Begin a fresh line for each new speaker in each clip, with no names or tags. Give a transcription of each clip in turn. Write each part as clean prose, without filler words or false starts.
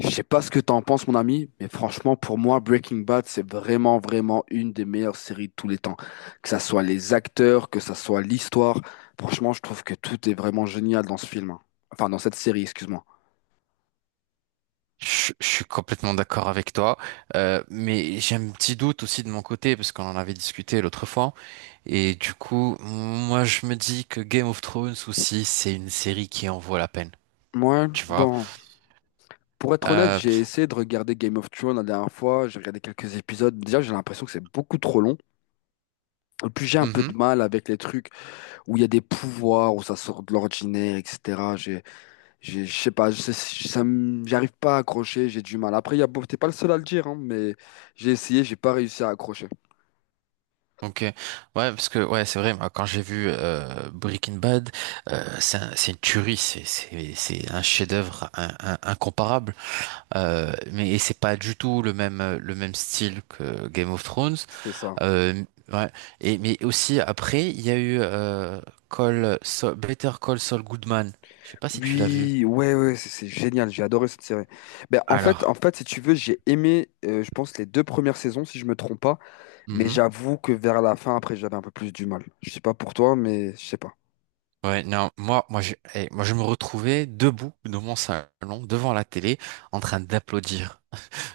Je sais pas ce que t'en penses, mon ami, mais franchement, pour moi, Breaking Bad, c'est vraiment, vraiment une des meilleures séries de tous les temps. Que ça soit les acteurs, que ça soit l'histoire, franchement, je trouve que tout est vraiment génial dans ce film, hein. Enfin, dans cette série, excuse-moi.
Je suis complètement d'accord avec toi, mais j'ai un petit doute aussi de mon côté parce qu'on en avait discuté l'autre fois. Et du coup, moi je me dis que Game of Thrones aussi, c'est une série qui en vaut la peine,
Ouais,
tu vois.
bon. Pour être honnête,
Euh,
j'ai essayé de regarder Game of Thrones la dernière fois, j'ai regardé quelques épisodes. Déjà, j'ai l'impression que c'est beaucoup trop long. Et puis, j'ai un peu
mhm,
de mal avec les trucs où il y a des pouvoirs, où ça sort de l'ordinaire, etc. J'ai, je sais pas, je sais- ça me- j'arrive pas à accrocher, j'ai du mal. Après, il y a, t'es pas le seul à le dire, hein, mais j'ai essayé, j'ai pas réussi à accrocher.
ok, ouais, parce que ouais, c'est vrai. Moi, quand j'ai vu Breaking Bad, c'est une tuerie, c'est un chef-d'œuvre incomparable. Mais et c'est pas du tout le même style que Game of Thrones.
C'est ça.
Euh, ouais. Et, mais aussi, après, il y a eu Better Call Saul Goodman. Je sais pas si tu l'as vu.
Oui, ouais, ouais, c'est génial, j'ai adoré cette série. Ben, en fait, en
Alors,
fait, si tu veux, j'ai aimé, je pense, les deux premières saisons, si je me trompe pas. Mais
mhm.
j'avoue que vers la fin, après, j'avais un peu plus du mal. Je sais pas pour toi, mais je sais pas.
Ouais, non, moi, je me retrouvais debout dans mon salon, devant la télé, en train d'applaudir.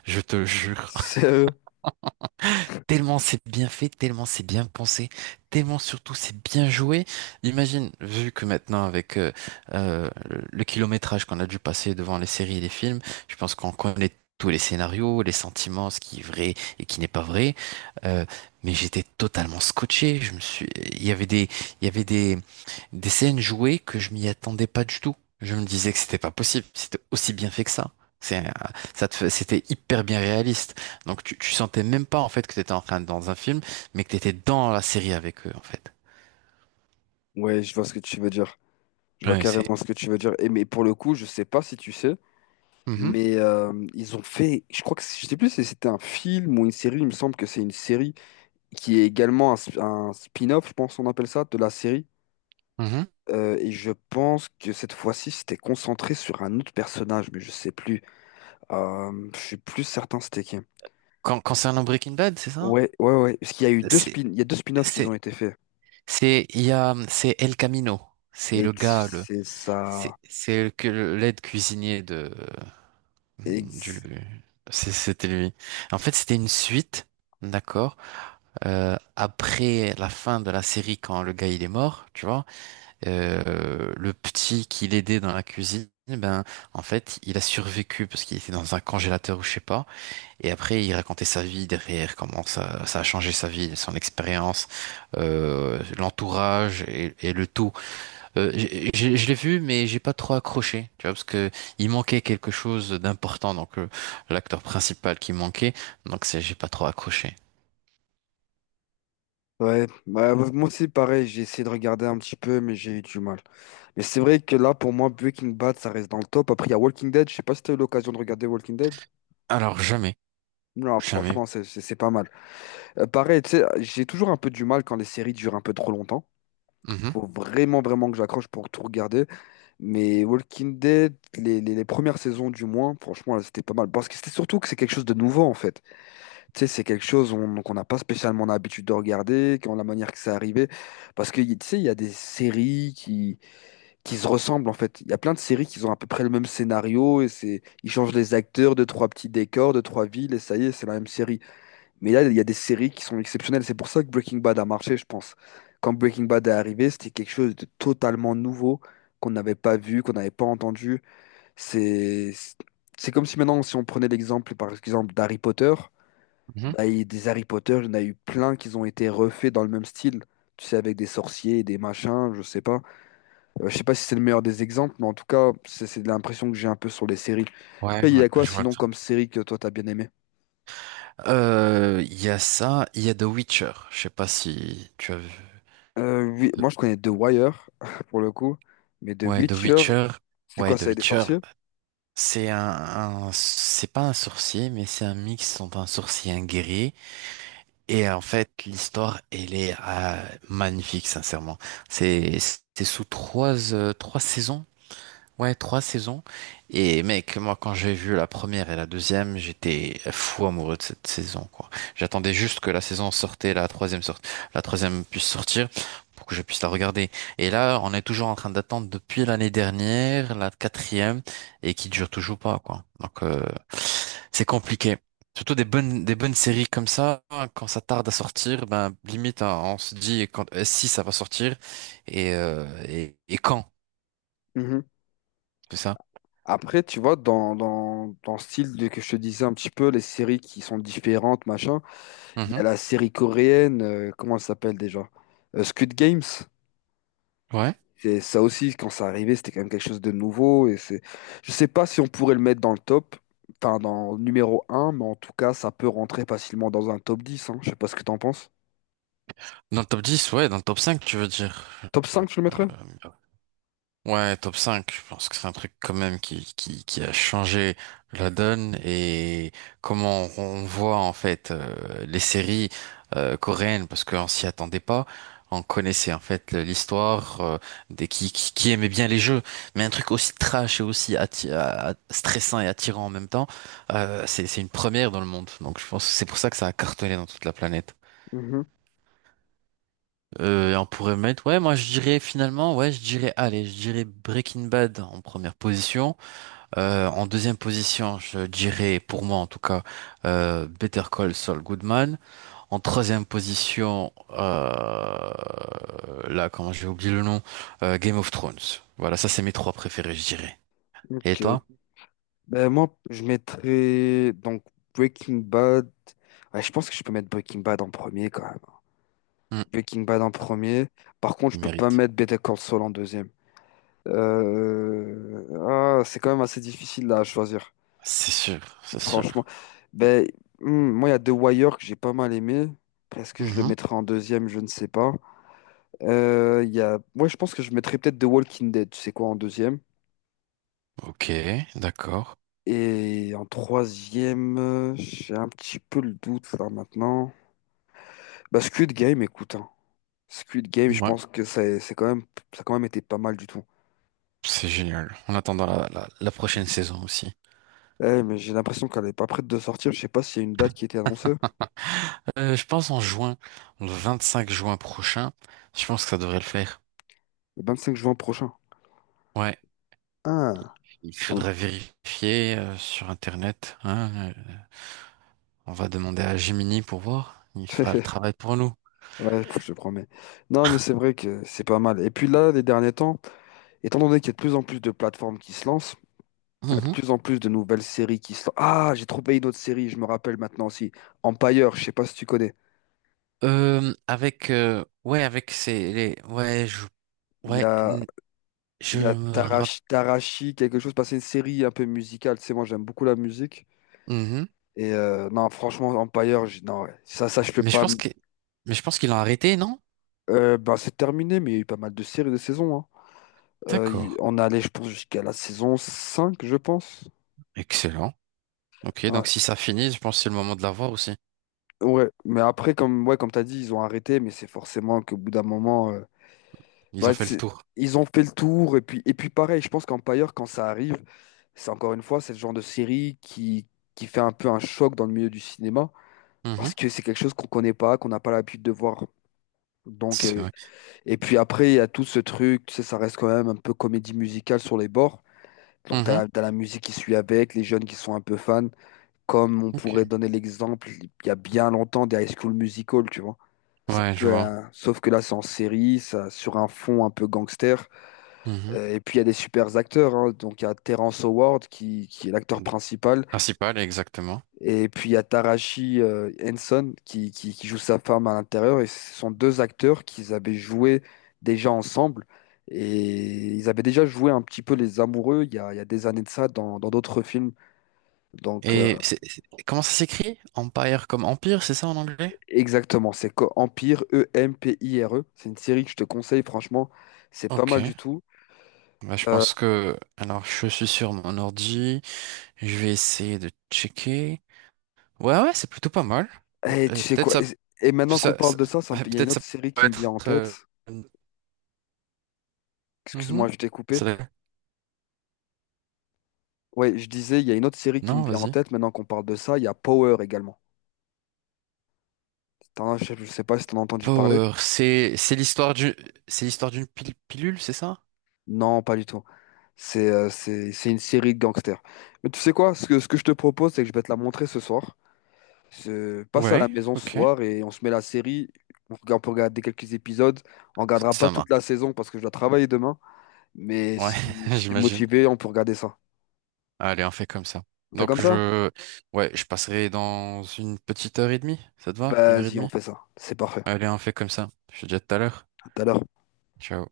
Je te jure.
Sérieux?
Tellement c'est bien fait, tellement c'est bien pensé, tellement surtout c'est bien joué. Imagine, vu que maintenant avec le kilométrage qu'on a dû passer devant les séries et les films, je pense qu'on connaît tous les scénarios, les sentiments, ce qui est vrai et qui n'est pas vrai. Euh, mais j'étais totalement scotché. Il y avait des, il y avait des scènes jouées que je m'y attendais pas du tout. Je me disais que c'était pas possible. C'était aussi bien fait que ça. C'est, un- ça te fait- C'était hyper bien réaliste. Donc tu sentais même pas, en fait, que t'étais dans un film, mais que t'étais dans la série avec eux, en fait.
Ouais, je vois ce que tu veux dire. Je vois
Ouais, c'est.
carrément ce que tu veux dire. Et mais pour le coup, je sais pas si tu sais,
Mhm,
mais ils ont fait, je crois que je sais plus si c'était un film ou une série. Il me semble que c'est une série qui est également un, un spin-off, je pense on appelle ça, de la série.
mhm.
Et je pense que cette fois-ci, c'était concentré sur un autre personnage, mais je sais plus. Je suis plus certain c'était qui.
Concernant Breaking Bad, c'est ça?
Ouais, ouais, ouais. Parce qu'
C'est,
il y a deux spin-offs qui
c'est,
ont été faits.
c'est, il y a, c'est El Camino. C'est le gars,
Ex-
le,
C'est ça.
c'est le, que le- l'aide cuisinier de, du,
Ex-
c'est- c'était lui. En fait, c'était une suite, d'accord? Après la fin de la série, quand le gars il est mort, tu vois? Le petit qui l'aidait dans la cuisine, ben, en fait, il a survécu parce qu'il était dans un congélateur, ou je sais pas. Et après, il racontait sa vie derrière, comment ça, ça a changé sa vie, son expérience, l'entourage et le tout. Je l'ai vu, mais j'ai pas trop accroché, tu vois, parce que il manquait quelque chose d'important, donc l'acteur principal qui manquait, donc c'est j'ai pas trop accroché.
Ouais, bah, moi aussi, pareil, j'ai essayé de regarder un petit peu, mais j'ai eu du mal. Mais c'est vrai que là, pour moi, Breaking Bad, ça reste dans le top. Après, il y a Walking Dead. Je sais pas si t'as eu l'occasion de regarder Walking Dead.
Alors, jamais,
Non,
jamais.
franchement, c'est pas mal. Pareil, tu sais, j'ai toujours un peu du mal quand les séries durent un peu trop longtemps.
Mhm,
Faut vraiment, vraiment que j'accroche pour tout regarder. Mais Walking Dead, les premières saisons du moins, franchement, là, c'était pas mal. Parce que c'était surtout que c'est quelque chose de nouveau, en fait. Tu sais, c'est quelque chose qu'on n'a pas spécialement l'habitude de regarder, quand la manière que ça arrivait. Parce que, tu sais, il y a des séries qui se ressemblent, en fait. Il y a plein de séries qui ont à peu près le même scénario, et c'est, ils changent les acteurs, deux, trois petits décors, deux, trois villes, et ça y est, c'est la même série. Mais là, il y a des séries qui sont exceptionnelles. C'est pour ça que Breaking Bad a marché, je pense. Quand Breaking Bad est arrivé, c'était quelque chose de totalement nouveau, qu'on n'avait pas vu, qu'on n'avait pas entendu. C'est, c'est comme si maintenant, si on prenait l'exemple, par exemple, d'Harry Potter.
mhm.
Bah, il y a des Harry Potter, il y en a eu plein qui ont été refaits dans le même style. Tu sais, avec des sorciers, des machins, je sais pas. Je sais pas si c'est le meilleur des exemples, mais en tout cas, c'est l'impression que j'ai un peu sur les séries.
Ouais,
Après, il y
ouais,
a quoi
je vois.
sinon comme série que toi t'as bien aimé?
Il y a ça, il y a The Witcher. Je sais pas si tu as vu.
Oui,
The-
moi je connais The Wire, pour le coup, mais The
Ouais, The
Witcher,
Witcher.
c'est
Ouais,
quoi,
The
c'est des
Witcher.
sorciers?
C'est un, c'est pas un sorcier, mais c'est un mix entre un sorcier et un guerrier. Et en fait, l'histoire, elle est magnifique, sincèrement. C'est, c'est sous trois, trois saisons. Ouais, trois saisons. Et mec, moi, quand j'ai vu la première et la deuxième, j'étais fou amoureux de cette saison, quoi. J'attendais juste que la saison sortait, la troisième sorte, la troisième puisse sortir pour que je puisse la regarder. Et là, on est toujours en train d'attendre depuis l'année dernière, la quatrième, et qui dure toujours pas, quoi. Donc, c'est compliqué. Surtout des bonnes séries comme ça, hein, quand ça tarde à sortir, ben, limite, hein, on se dit quand, si ça va sortir et quand,
Mhm.
c'est ça?
Après, tu vois, dans le style de, que je te disais un petit peu, les séries qui sont différentes, machin, il y a
Mhm.
la série coréenne, comment elle s'appelle déjà? Squid Games.
Ouais.
Et ça aussi, quand ça arrivait, c'était quand même quelque chose de nouveau. Et c'est... Je sais pas si on pourrait le mettre dans le top, enfin dans le numéro un, mais en tout cas, ça peut rentrer facilement dans un top 10, hein. Je sais pas ce que t'en penses.
Dans le top 10, ouais, dans le top 5, tu veux dire.
Top cinq tu le mettrais?
Ouais, top 5. Je pense que c'est un truc quand même qui a changé la donne et comment on voit en fait les séries coréennes parce qu'on s'y attendait pas. On connaissait en fait l'histoire des qui aimait bien les jeux, mais un truc aussi trash et aussi stressant et attirant en même temps, c'est une première dans le monde. Donc je pense que c'est pour ça que ça a cartonné dans toute la planète.
Mhm.
Et on pourrait mettre, ouais, moi je dirais finalement, ouais, je dirais, allez, je dirais Breaking Bad en première position. En deuxième position, je dirais, pour moi en tout cas, Better Call Saul Goodman. En troisième position, là, comment j'ai oublié le nom, Game of Thrones. Voilà, ça c'est mes trois préférés, je dirais. Et
Ok.
toi?
Ben, moi, je mettrais donc Breaking Bad. Ouais, je pense que je peux mettre Breaking Bad en premier quand même.
Hmm,
Breaking Bad en premier. Par contre, je
il
peux pas
mérite.
mettre Better Call Saul en deuxième. Ah, c'est quand même assez difficile là, à choisir.
C'est sûr, c'est
Franchement,
sûr.
ben, hmm, moi, il y a The Wire que j'ai pas mal aimé. Est-ce que je le
Mhm.
mettrai en deuxième? Je ne sais pas. Il y a... Moi, je pense que je mettrais peut-être The Walking Dead, tu sais quoi, en deuxième.
Ok, d'accord.
Et en troisième, j'ai un petit peu le doute là maintenant. Bah, Squid Game, écoute, hein. Squid Game, je
Ouais,
pense que c'est quand même, ça a quand même été pas mal du tout.
c'est génial. En attendant la prochaine saison aussi.
Eh, mais j'ai l'impression qu'elle est pas prête de sortir. Je sais pas s'il y a une date qui a été annoncée.
Je pense en juin, le 25 juin prochain, je pense que ça devrait le faire.
Le 25 juin prochain.
Ouais,
Ah.
il faudrait vérifier sur Internet. Hein, on va demander à Gemini pour voir. Il fera le travail pour nous.
Ouais, je te promets. Non, mais c'est vrai que c'est pas mal. Et puis là, les derniers temps, étant donné qu'il y a de plus en plus de plateformes qui se lancent, il y a de
Mhm.
plus en plus de nouvelles séries qui se lancent. Ah, j'ai trouvé une autre série, je me rappelle maintenant aussi. Empire, je sais pas si tu connais.
Avec ouais, avec ces les, ouais, je,
Il y
ouais,
a,
je
il y a
me rappelle,
Tarashi, quelque chose, parce que c'est une série un peu musicale. Tu sais, moi, j'aime beaucoup la musique. Et non, franchement, Empire, non, ouais. Ça, je peux
mais je
pas.
pense que mais je pense qu'ils l'ont arrêté, non?
Ben, c'est terminé, mais il y a eu pas mal de séries de saisons, hein.
D'accord.
On est allé, je pense, jusqu'à la saison 5 je pense.
Excellent. Ok,
Ouais.
donc si ça finit, je pense que c'est le moment de la voir aussi.
Ouais, mais après, comme, ouais, comme tu as dit, ils ont arrêté, mais c'est forcément qu'au bout d'un moment,
Ils ont
bah,
fait le tour.
ils ont fait le tour. Et puis pareil, je pense qu'Empire, quand ça arrive, c'est encore une fois, c'est le genre de série qui fait un peu un choc dans le milieu du cinéma, parce
Mhm.
que c'est quelque chose qu'on connaît pas, qu'on n'a pas l'habitude de voir. Donc,
C'est vrai.
et puis après, il y a tout ce truc, tu sais, ça reste quand même un peu comédie musicale sur les bords. Donc, tu
Mhm.
as, la musique qui suit avec, les jeunes qui sont un peu fans. Comme on pourrait
Ok.
donner l'exemple, il y a bien longtemps, des High School Musical, tu vois. Ça
Ouais, je
peut,
vois.
sauf que là, c'est en série, ça, sur un fond un peu gangster.
Mhm.
Et puis, il y a des super acteurs, hein. Donc, il y a Terrence Howard, qui est l'acteur principal.
Principal, exactement.
Et puis, il y a Taraji Henson, qui joue sa femme à l'intérieur. Et ce sont deux acteurs qu'ils avaient joué déjà ensemble. Et ils avaient déjà joué un petit peu les amoureux il y a des années de ça dans d'autres films. Donc,
Et comment ça s'écrit? Empire comme empire, c'est ça en anglais?
exactement, c'est Empire, Empire. C'est une série que je te conseille, franchement, c'est pas
Ok.
mal du tout.
Bah,
Euh,
Alors, je suis sur mon ordi. Je vais essayer de checker. Ouais, ouais, c'est plutôt pas mal.
et
Et
tu sais
peut-être
quoi? Et maintenant qu'on
ça,
parle
ça-
de ça,
ouais,
il y a une
peut-être
autre série
peut
qui me vient
être...
en
euh,
tête. Excuse-moi,
mhm.
je t'ai coupé.
Ça doit-
Ouais, je disais, il y a une autre série qui me
Non,
vient en
vas-y.
tête. Maintenant qu'on parle de ça, il y a Power également. Je sais pas si t'en as entendu parler.
Power, c'est l'histoire d'une pilule, c'est ça?
Non, pas du tout. C'est c'est une série de gangsters. Mais tu sais quoi? Ce que je te propose, c'est que je vais te la montrer ce soir. Se passe à la
Ouais,
maison ce
ok.
soir et on se met la série. On regarde, on peut regarder quelques épisodes. On regardera pas
Ça
toute la
marche.
saison parce que je dois travailler demain. Mais
Ouais,
si, si t'es
j'imagine.
motivé, on peut regarder ça.
Allez, on fait comme ça.
On fait comme
Donc
ça?
je, ouais, je passerai dans une petite heure et demie. Ça te va? Une heure et
Vas-y, on
demie?
fait ça. C'est parfait.
Allez, on fait comme ça. Je te dis à tout à l'heure.
À tout à l'heure.
Ciao.